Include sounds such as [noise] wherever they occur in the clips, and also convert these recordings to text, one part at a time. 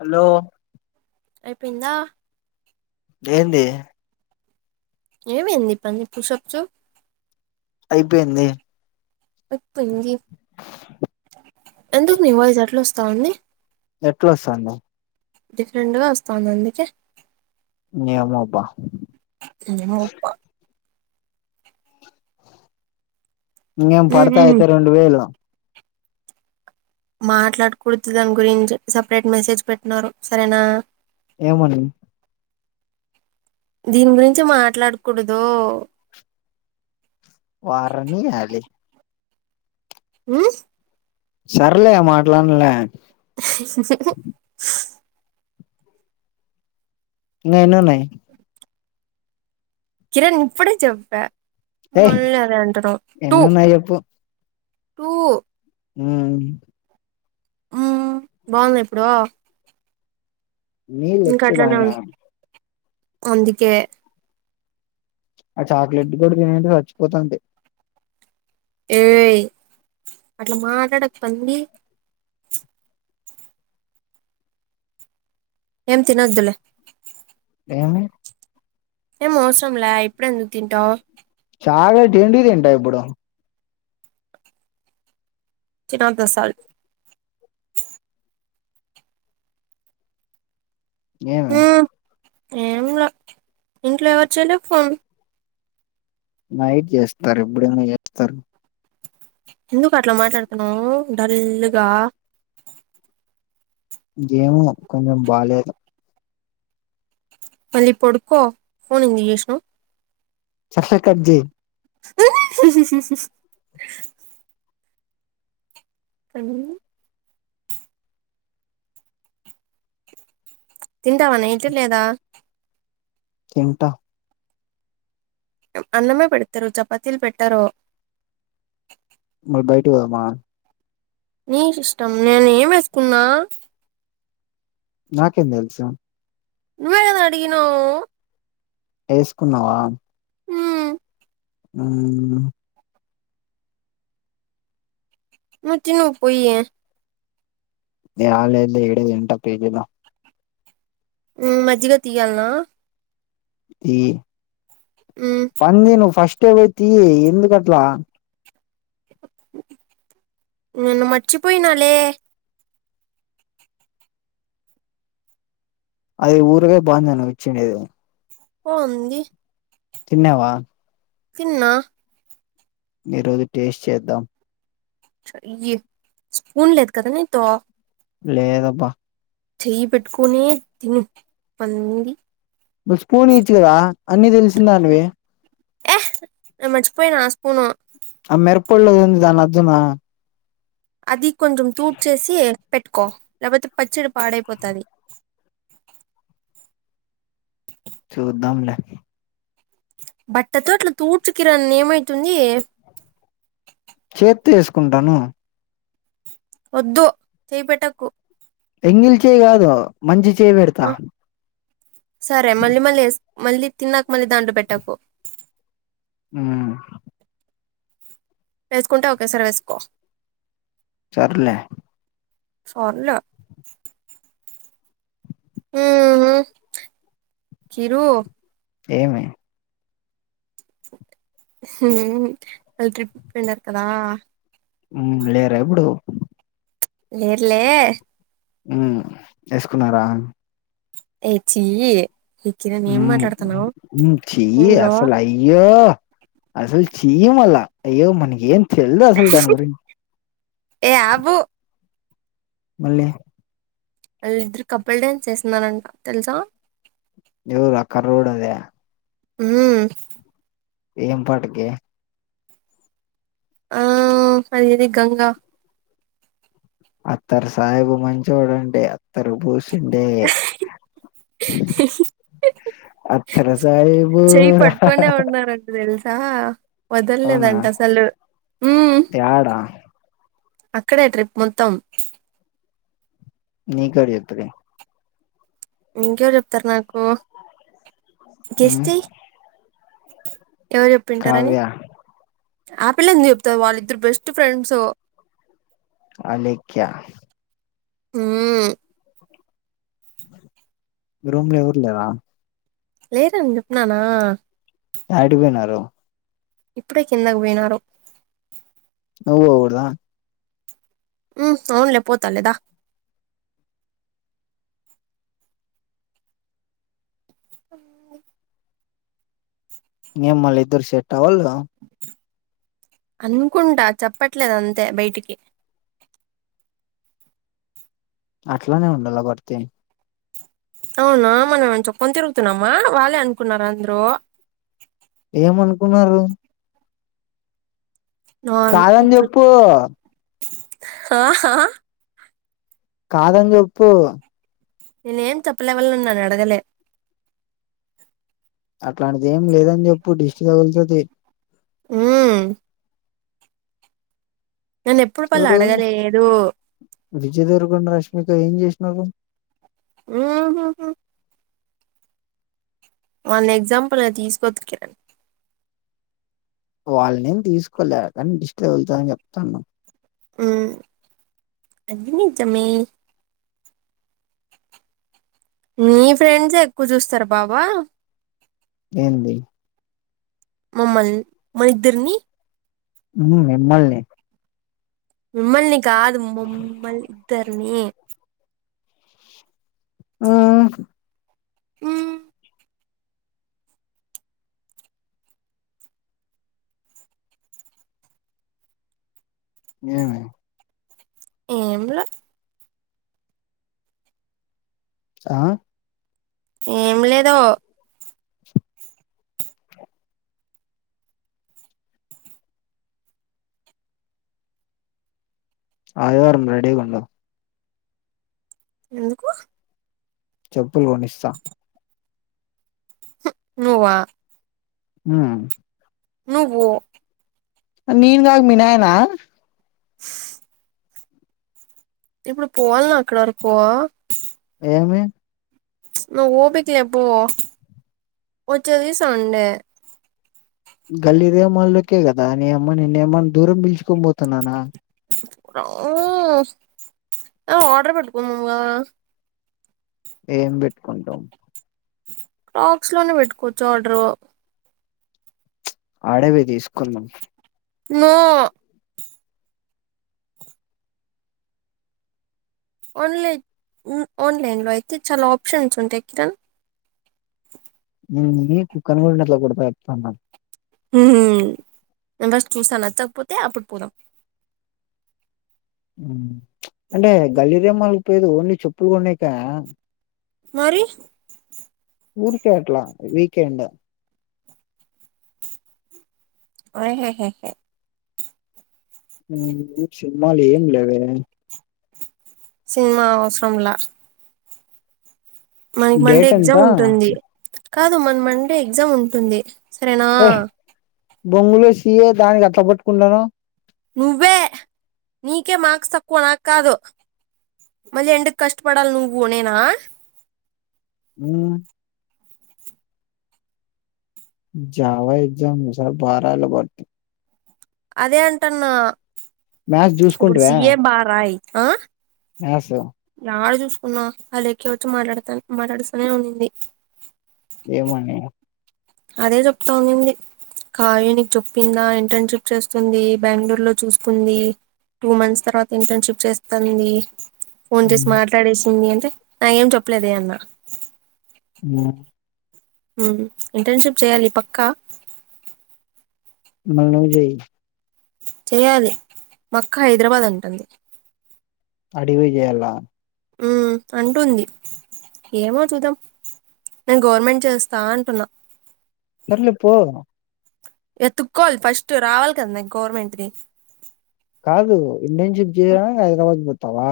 Hello అయిపేందా ఏంది ఏవయ్యింది పంది పుసప్చో అయిపోయింది అయిపోయింది ఎందుకు నీ వాయిస్ ఎట్లా వస్తావుంది ఏట్లొస్తాంది డిఫరెంట్గా వస్తుండాది అందుకే నీయమ్మ అబ్బా ను అప్ప ఇంగేం పడతా ఉమ్మ్ అయితే రెండు వేలు మాట్లాడకూడదు దాని గురించి సపరేట్ మెసేజ్ పెట్టిన్నారు సరేనా ఏమని దీని గురించి మాట్లాడకూడదు వారనియాలి ఉహ్ సర్లే మాట్లాడ్నులే ఇంగ ఎన్నున్నాయి కిరణ్ ఇప్పుడే చెప్ప ఏయ్ మళ్ళీ అదే అంటున్నావ్ టూ ఎన్నున్నాయి టూ ఉ ఆ బాగుందా ఇప్పుడు నీళ్ళు ఇంక ఎక్కువ అట్లానే తాగిన ఉండ్ అందుకే ఆ చాక్లెట్ కూడా తిని ఉంటే చచ్చిపోతంది ఏయి అట్లా మాట్లాడక్ పంది ఏం తినోద్దులే ఏమీ ఏ మోసంలా ఇప్పుడు ఎందుక్ తింటావ్ చాగ్లెట్ ఎండీ తింటా ఇప్పుడు తినొద్ద్ అసల్ ఏమీ ఏం ఇంట్లో ఎవరు చేయాలే ఫోన్ నైట్ చేస్తారు ఎప్పుడైన్నా చెత్తర్ ఎందుకు అట్లా మాట్లాడుతున్నావ్ డల్గా ఏమో కొంచెం బాలేదు మళ్ళీ పడుకో ఫోన్ ఎందుకు చేసినావ్. శక్షా కట్ చేయ్ మ్ ఉ హు హూ సంగ [unintelligible] తింటావా నైట్ లేదా? తింటా అన్నమే పెడతారు. చపాతీలు పెట్టరు. బయటకి పోదమా నీకు ఇష్టం నేను ఏం వేసుకున్నా? నాకేం తెలుసు. నువ్వే గదా అడిగినావు. వేసుకున్నావా హ్మ్ ఉమ్ నువు తిను పోయి యాదలేదులే ఈడే తింటా పేచేయ్ వ ఉ మజ్జిగ తీయాలనా? ఈ హ్మ్ పంది ను ఫస్ట్ ఏట్లో గట్ల తీ ఎందు కట్లా నేను మరిచిపోయినాలే. అది ఊరుగాయ బాగుందా నువ్వు ఇచ్చిండేది. పో ఉంది. తిన్నావా. తిన్నా ఈరోజు టేస్ట్ చేద్దాం. సర్లే స్పూన్ లేదు కదా నీతో లేదబ్బా చెయ్యి పెట్టుకునే తిను పంది. నువ్వు స్పూన్ ఈచ్చు కదా అన్నీ తెలిసిందానివి. యః మర్చిపోయినా ఆ స్పూను. ఆ మెరుప్పొల్లోంది దాన్ని అద్దనా అది కొంచెం తూడ్చేసి పెట్టుకో లేకపోతే పచ్చడి పాడైపోతాది. [inaudible] చుద్దాం లే బట్టతో అట్లా తూడ్చుకిరన్ ఏమైతుంది. చేత్తో వేసుకుంటాను. వద్దు చెయ్యిపెట్టకు ఎంగిలి చేయి కాదు మంచి చేయి పెడతా ఉ సరే మళ్ళీ మళ్ళీ ఏస్ మళ్లీ తిన్నాక మళ్ళీ దానిలో పెట్టకు మ్ వేసుకుంటే ఓకే సారి వేసుకో సర్లే సర్లే మ్ హు చిరు ఏమి? వాళ్ళు ట్రిప్ కి వెళ్ళారు కదా! హ్మ్ వెళ్ళరా ఇప్పుడు లేరు లే ఉమ్ వేసుకున్నారా? ఏచ్చీ ఇ హమ్ చి ఫోన్ లో అసలు అయ్యో అసలు. చీ మల్లా అయ్యో మనకేం తెలిదు అసలు దాని గురించి‌. ఏ ఆగు మళ్ళీ. వాళ్ళిద్దరూ కప్పుల్ డాన్స్ వేస్తున్నారంట తెలుసా. ఎవరూ ఆ కర్రోడు అదే. ఉమ్. ఏం పాటకి. ఆ అదేది గంగా. అత్తర్ సాహెబు మంచోడంటే అత్తరూ పూసిండే. అత్తరు సాయిబు [inaudible] చెయి రా పట్టుకొనే ఉన్నారంట తెలుసా. అవునా వదల్లేదంట అసలు. యాడా అక్కడే ట్రిప్ మొత్తం. నెకెవడు చెపూరూ. ఇంకా ఎవరు చెప్తారు నాకు గెస్ ఉమ్ చెయ్. ఎవరు చెప్పింటారని. కావ్య ఆ పిల్ల ఎందుకు చెప్తాది వాళ్ళిద్దరు బెస్ట్ ఫ్రెండ్స్. అలేఖ్య. హుమ్. రూములో ఎవరు లేరా. లేరూ అని చెప్పునాన. యాడికిపోయినారు. ఇప్పుడే కిందకు పోయినారు. నువ్వు పోకూడదా. ఉమ్ అవునులే పోతాలే దా. [inaudible] ఏం మళ్ళీ ఇద్దరు సెట్ అవ్వలే. అనుకుంటా చెప్పట్లేదు అంతే బయటికి. అట్లానే ఉండాల బడితే. అవునా మనం ఏం చెప్పుకొని తిరుగుతున్నామా వాళ్ళే అనుకున్నారు అందరు. ఏమనుకున్నారు. నాన్ కాదని ఇప్పుడు చెప్పు. ఆహా. కాదని చెప్పు. నేనే ఏం చెప్పలే వాళ న్నాను అడగలే. అట్లాంటిది ఏం లేదని చెప్పు డిష్టి తగులుతది. ఉమ్. నేన్న ఎప్పుడు పళ్ళు అడగలేదు. విజయ్ దేవరకొండ రష్మిక ఏం చేసినావ్ నవ్వు. ఉహు హు. మొన్న ఎగ్జాంపుల్ గా తీసుకోవచ్చు కదా. వాళ్ల నేమ్ తీసుకోలే కానీడిష్ట తకుతదని చెప్తాన్నా. ఉమ్ నిజమే. మీ ఫ్రెండ్స్ ఎక్కువ చూస్తారు బావా. ఏంది. ఆమ్మెల్ మన ఇద్దరిని. ఉమ్ మిమ్మల్ని. మీమ్మల్ని కాదు మమ్మల్ ఇద్దర్ని. ఆ. హ్మ్ ఏమి. ఏంలా ఆ ఏం లేదో ఆయవారం రెడీ గుండండి ఎందుకు చెప్పులు కొనిస్తా నువ్వా హ నువ్వు నీన్గాగ మినయనా [inaudible] ఇప్పుడు పోవాలి నా అక్కడ వరకో ఏమే ను ఓపికలే పో వచ్చ దసా ఉంట గల్లీరేమాళకే కదా నే అమ్మ నిన్న ఏమని దూరం పిలుచుకొని పోతున్నానా ఆడర్ పెట్టుకోముంగా ఏం పెట్టుకుంటాం క్రాక్స్ లోనే పెట్టుకోవచ్చు ఆర్డరు ఆడేవి తీసుకుందాం నో ఆన్లైన్ ఆన్లైన్ లో అయితే చాలా ఆప్షన్స్ ఉంటాయి కిరణ్ కుక్కనడిట్లా కొడత బస్ చూస్తా నచ్చకపోతే అప్పుడు పోరాం అంటే గల్లీ రెమ్మలు పోయదు ఓన్లీ చెప్పులు కొ ఉన్నాయికా మరి పూర్తిట్లా వీకెండ్ ఆహ సినిమాలు ఏం లేవ సినిమా అవసరంలా మనకి మండే డేట్ ఎంత ఎగ్జామ్ ఉంటుంది కాదు మన్ మండే ఎగ్జామ్ ఉంటుంది సరేనా బొంగులు సయ దానికి అట్ పట్టుకుంటాను నువ్వే నీకే మార్క్స్ తకునాక్కదు మళ్ళీ ఎండకు కష్టపడాలి నువ్వు నేనా అ జావా ఎగ్జామ్ ఇ సారీ బారలా పడుతు అదే అంటన్న మ్యాథ్స్ ఇప్పుడు చూసుకుంటివా సీఏ బారాయ్ ఆ ఎ స ఆడ చూసుకున్నా ఆ లెక్కే వచ్చి మాట్లాడుతా మాట్లాడుస్తనే ఉంంది ఏ మనీ అదే చెప్తానిన్నింది కాయ నకు చెప్పిందా ఇంటర్న్షిప్ చేస్తుంది బెంగళూరు లో చూసుకుంది టూ మంత్స్ తర్వాత ఇంటర్న్షిప్ చేస్తుంది ఫోన్ చేసి ఉమ్, మాట్లాడేసింది అంటే నాకేం చెప్పలేదే అన్నా ఆ ఇంటర్న్షిప్ చేయాలి పక్కా మనజయి చేయాలి మక్క హైదరాబాద్ అంటుంది అడికి పి చేయాల ఉ అంటుంది ఏమో చూద్దాం నేను గవర్నమెంట్ చేస్తా అంటున్నా సర్లే పో ఏ తుక్కోవాలి ఫస్ట్ రావాలి కద గవర్నమెంట్ది కాదు ఇంటర్న్షిప్ చేయడానికి హైదరాబాద్ పోతావా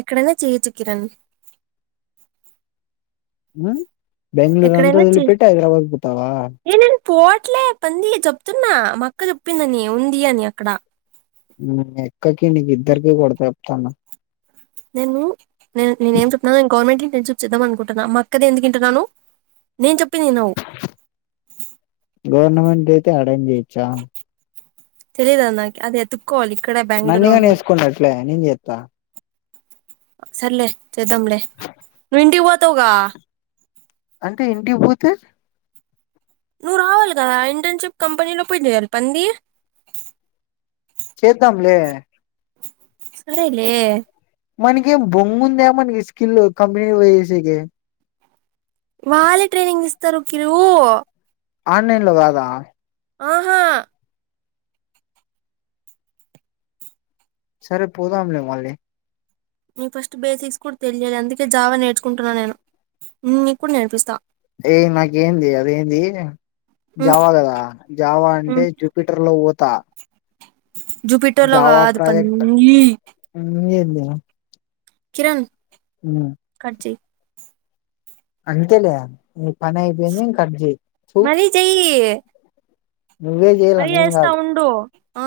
ఎక్కడైనా చేయచ్చు కిరణ్ హా బెంగళూరు అంత ఎక్కడైనా వదిలిపెటి హైదరాబాద్ పోతావా పోట్లే పంది చెప్తున్నా మా అక్క చెప్పిందని ఉంది అని అక్కడ ఉమ్ మీ అక్కకి నీకు ఇద్దరికి కొడతా చెప్తాన్న నేను నేను ఏం చెప్తున్నాను నేను ఏం చెప్తున్న గవర్నమెంట్ ఇంటర్న్షిప్ చేద్దాం అనుకుంటున్నా మా అక్కది ఎందుకు ఇంటున్నాను నేను చెప్ గవర్నమెంట్ అయితే యాడైనా జెయ్యిచా తెలిదు అద్ నాకి అది ఎతుక్కోవాలి ఇక్కడే బెంగళూరులో నన్నీగానీ ఉండేది వేసుకొండట్లే నేను చేత్త సర్లే చెదంలే నువ్వు ఇంటికి పోతావుగా అంటే ఇంటికి పోతే నువ్వు రావాలి కదా ఇంటర్న్షిప్ కంపెనీలో పోయి చేయాలి పంది చేద్దాంలే సరేలే మనకి ఏం బొంగు ఉందా మనకి స్కిల్ కంపెనీకి పోయ్ చేసేకి వాళ్ళే ట్రైనింగ్ ఇస్తారు కిరూ ఆన్లైన్ లో కాదా ఆహా సరే పోదాంలే మళ్ళీ నేను ఫస్ట్ బేసిక్స్ కూడా తెలియాలి అందుకే జావా నేర్చుకుంటున్నాను నేను నీకు కూడా నేర్పిస్తా ఏయ్ నాకేంది అదేంది జావా కదా జావా అంటే జూపిటర్ లో పోతా జుపిటర్ లో కాదు పంది ఇంగేంది కిరణ్ కట్ చెయ్ అంతేలే నీ పనీ అయిపింది కట్ చెయ్ థు మరి జైయ్ నువ్వే చేయాల మరి నేను చేస్తా కాదు ఉండు ఆ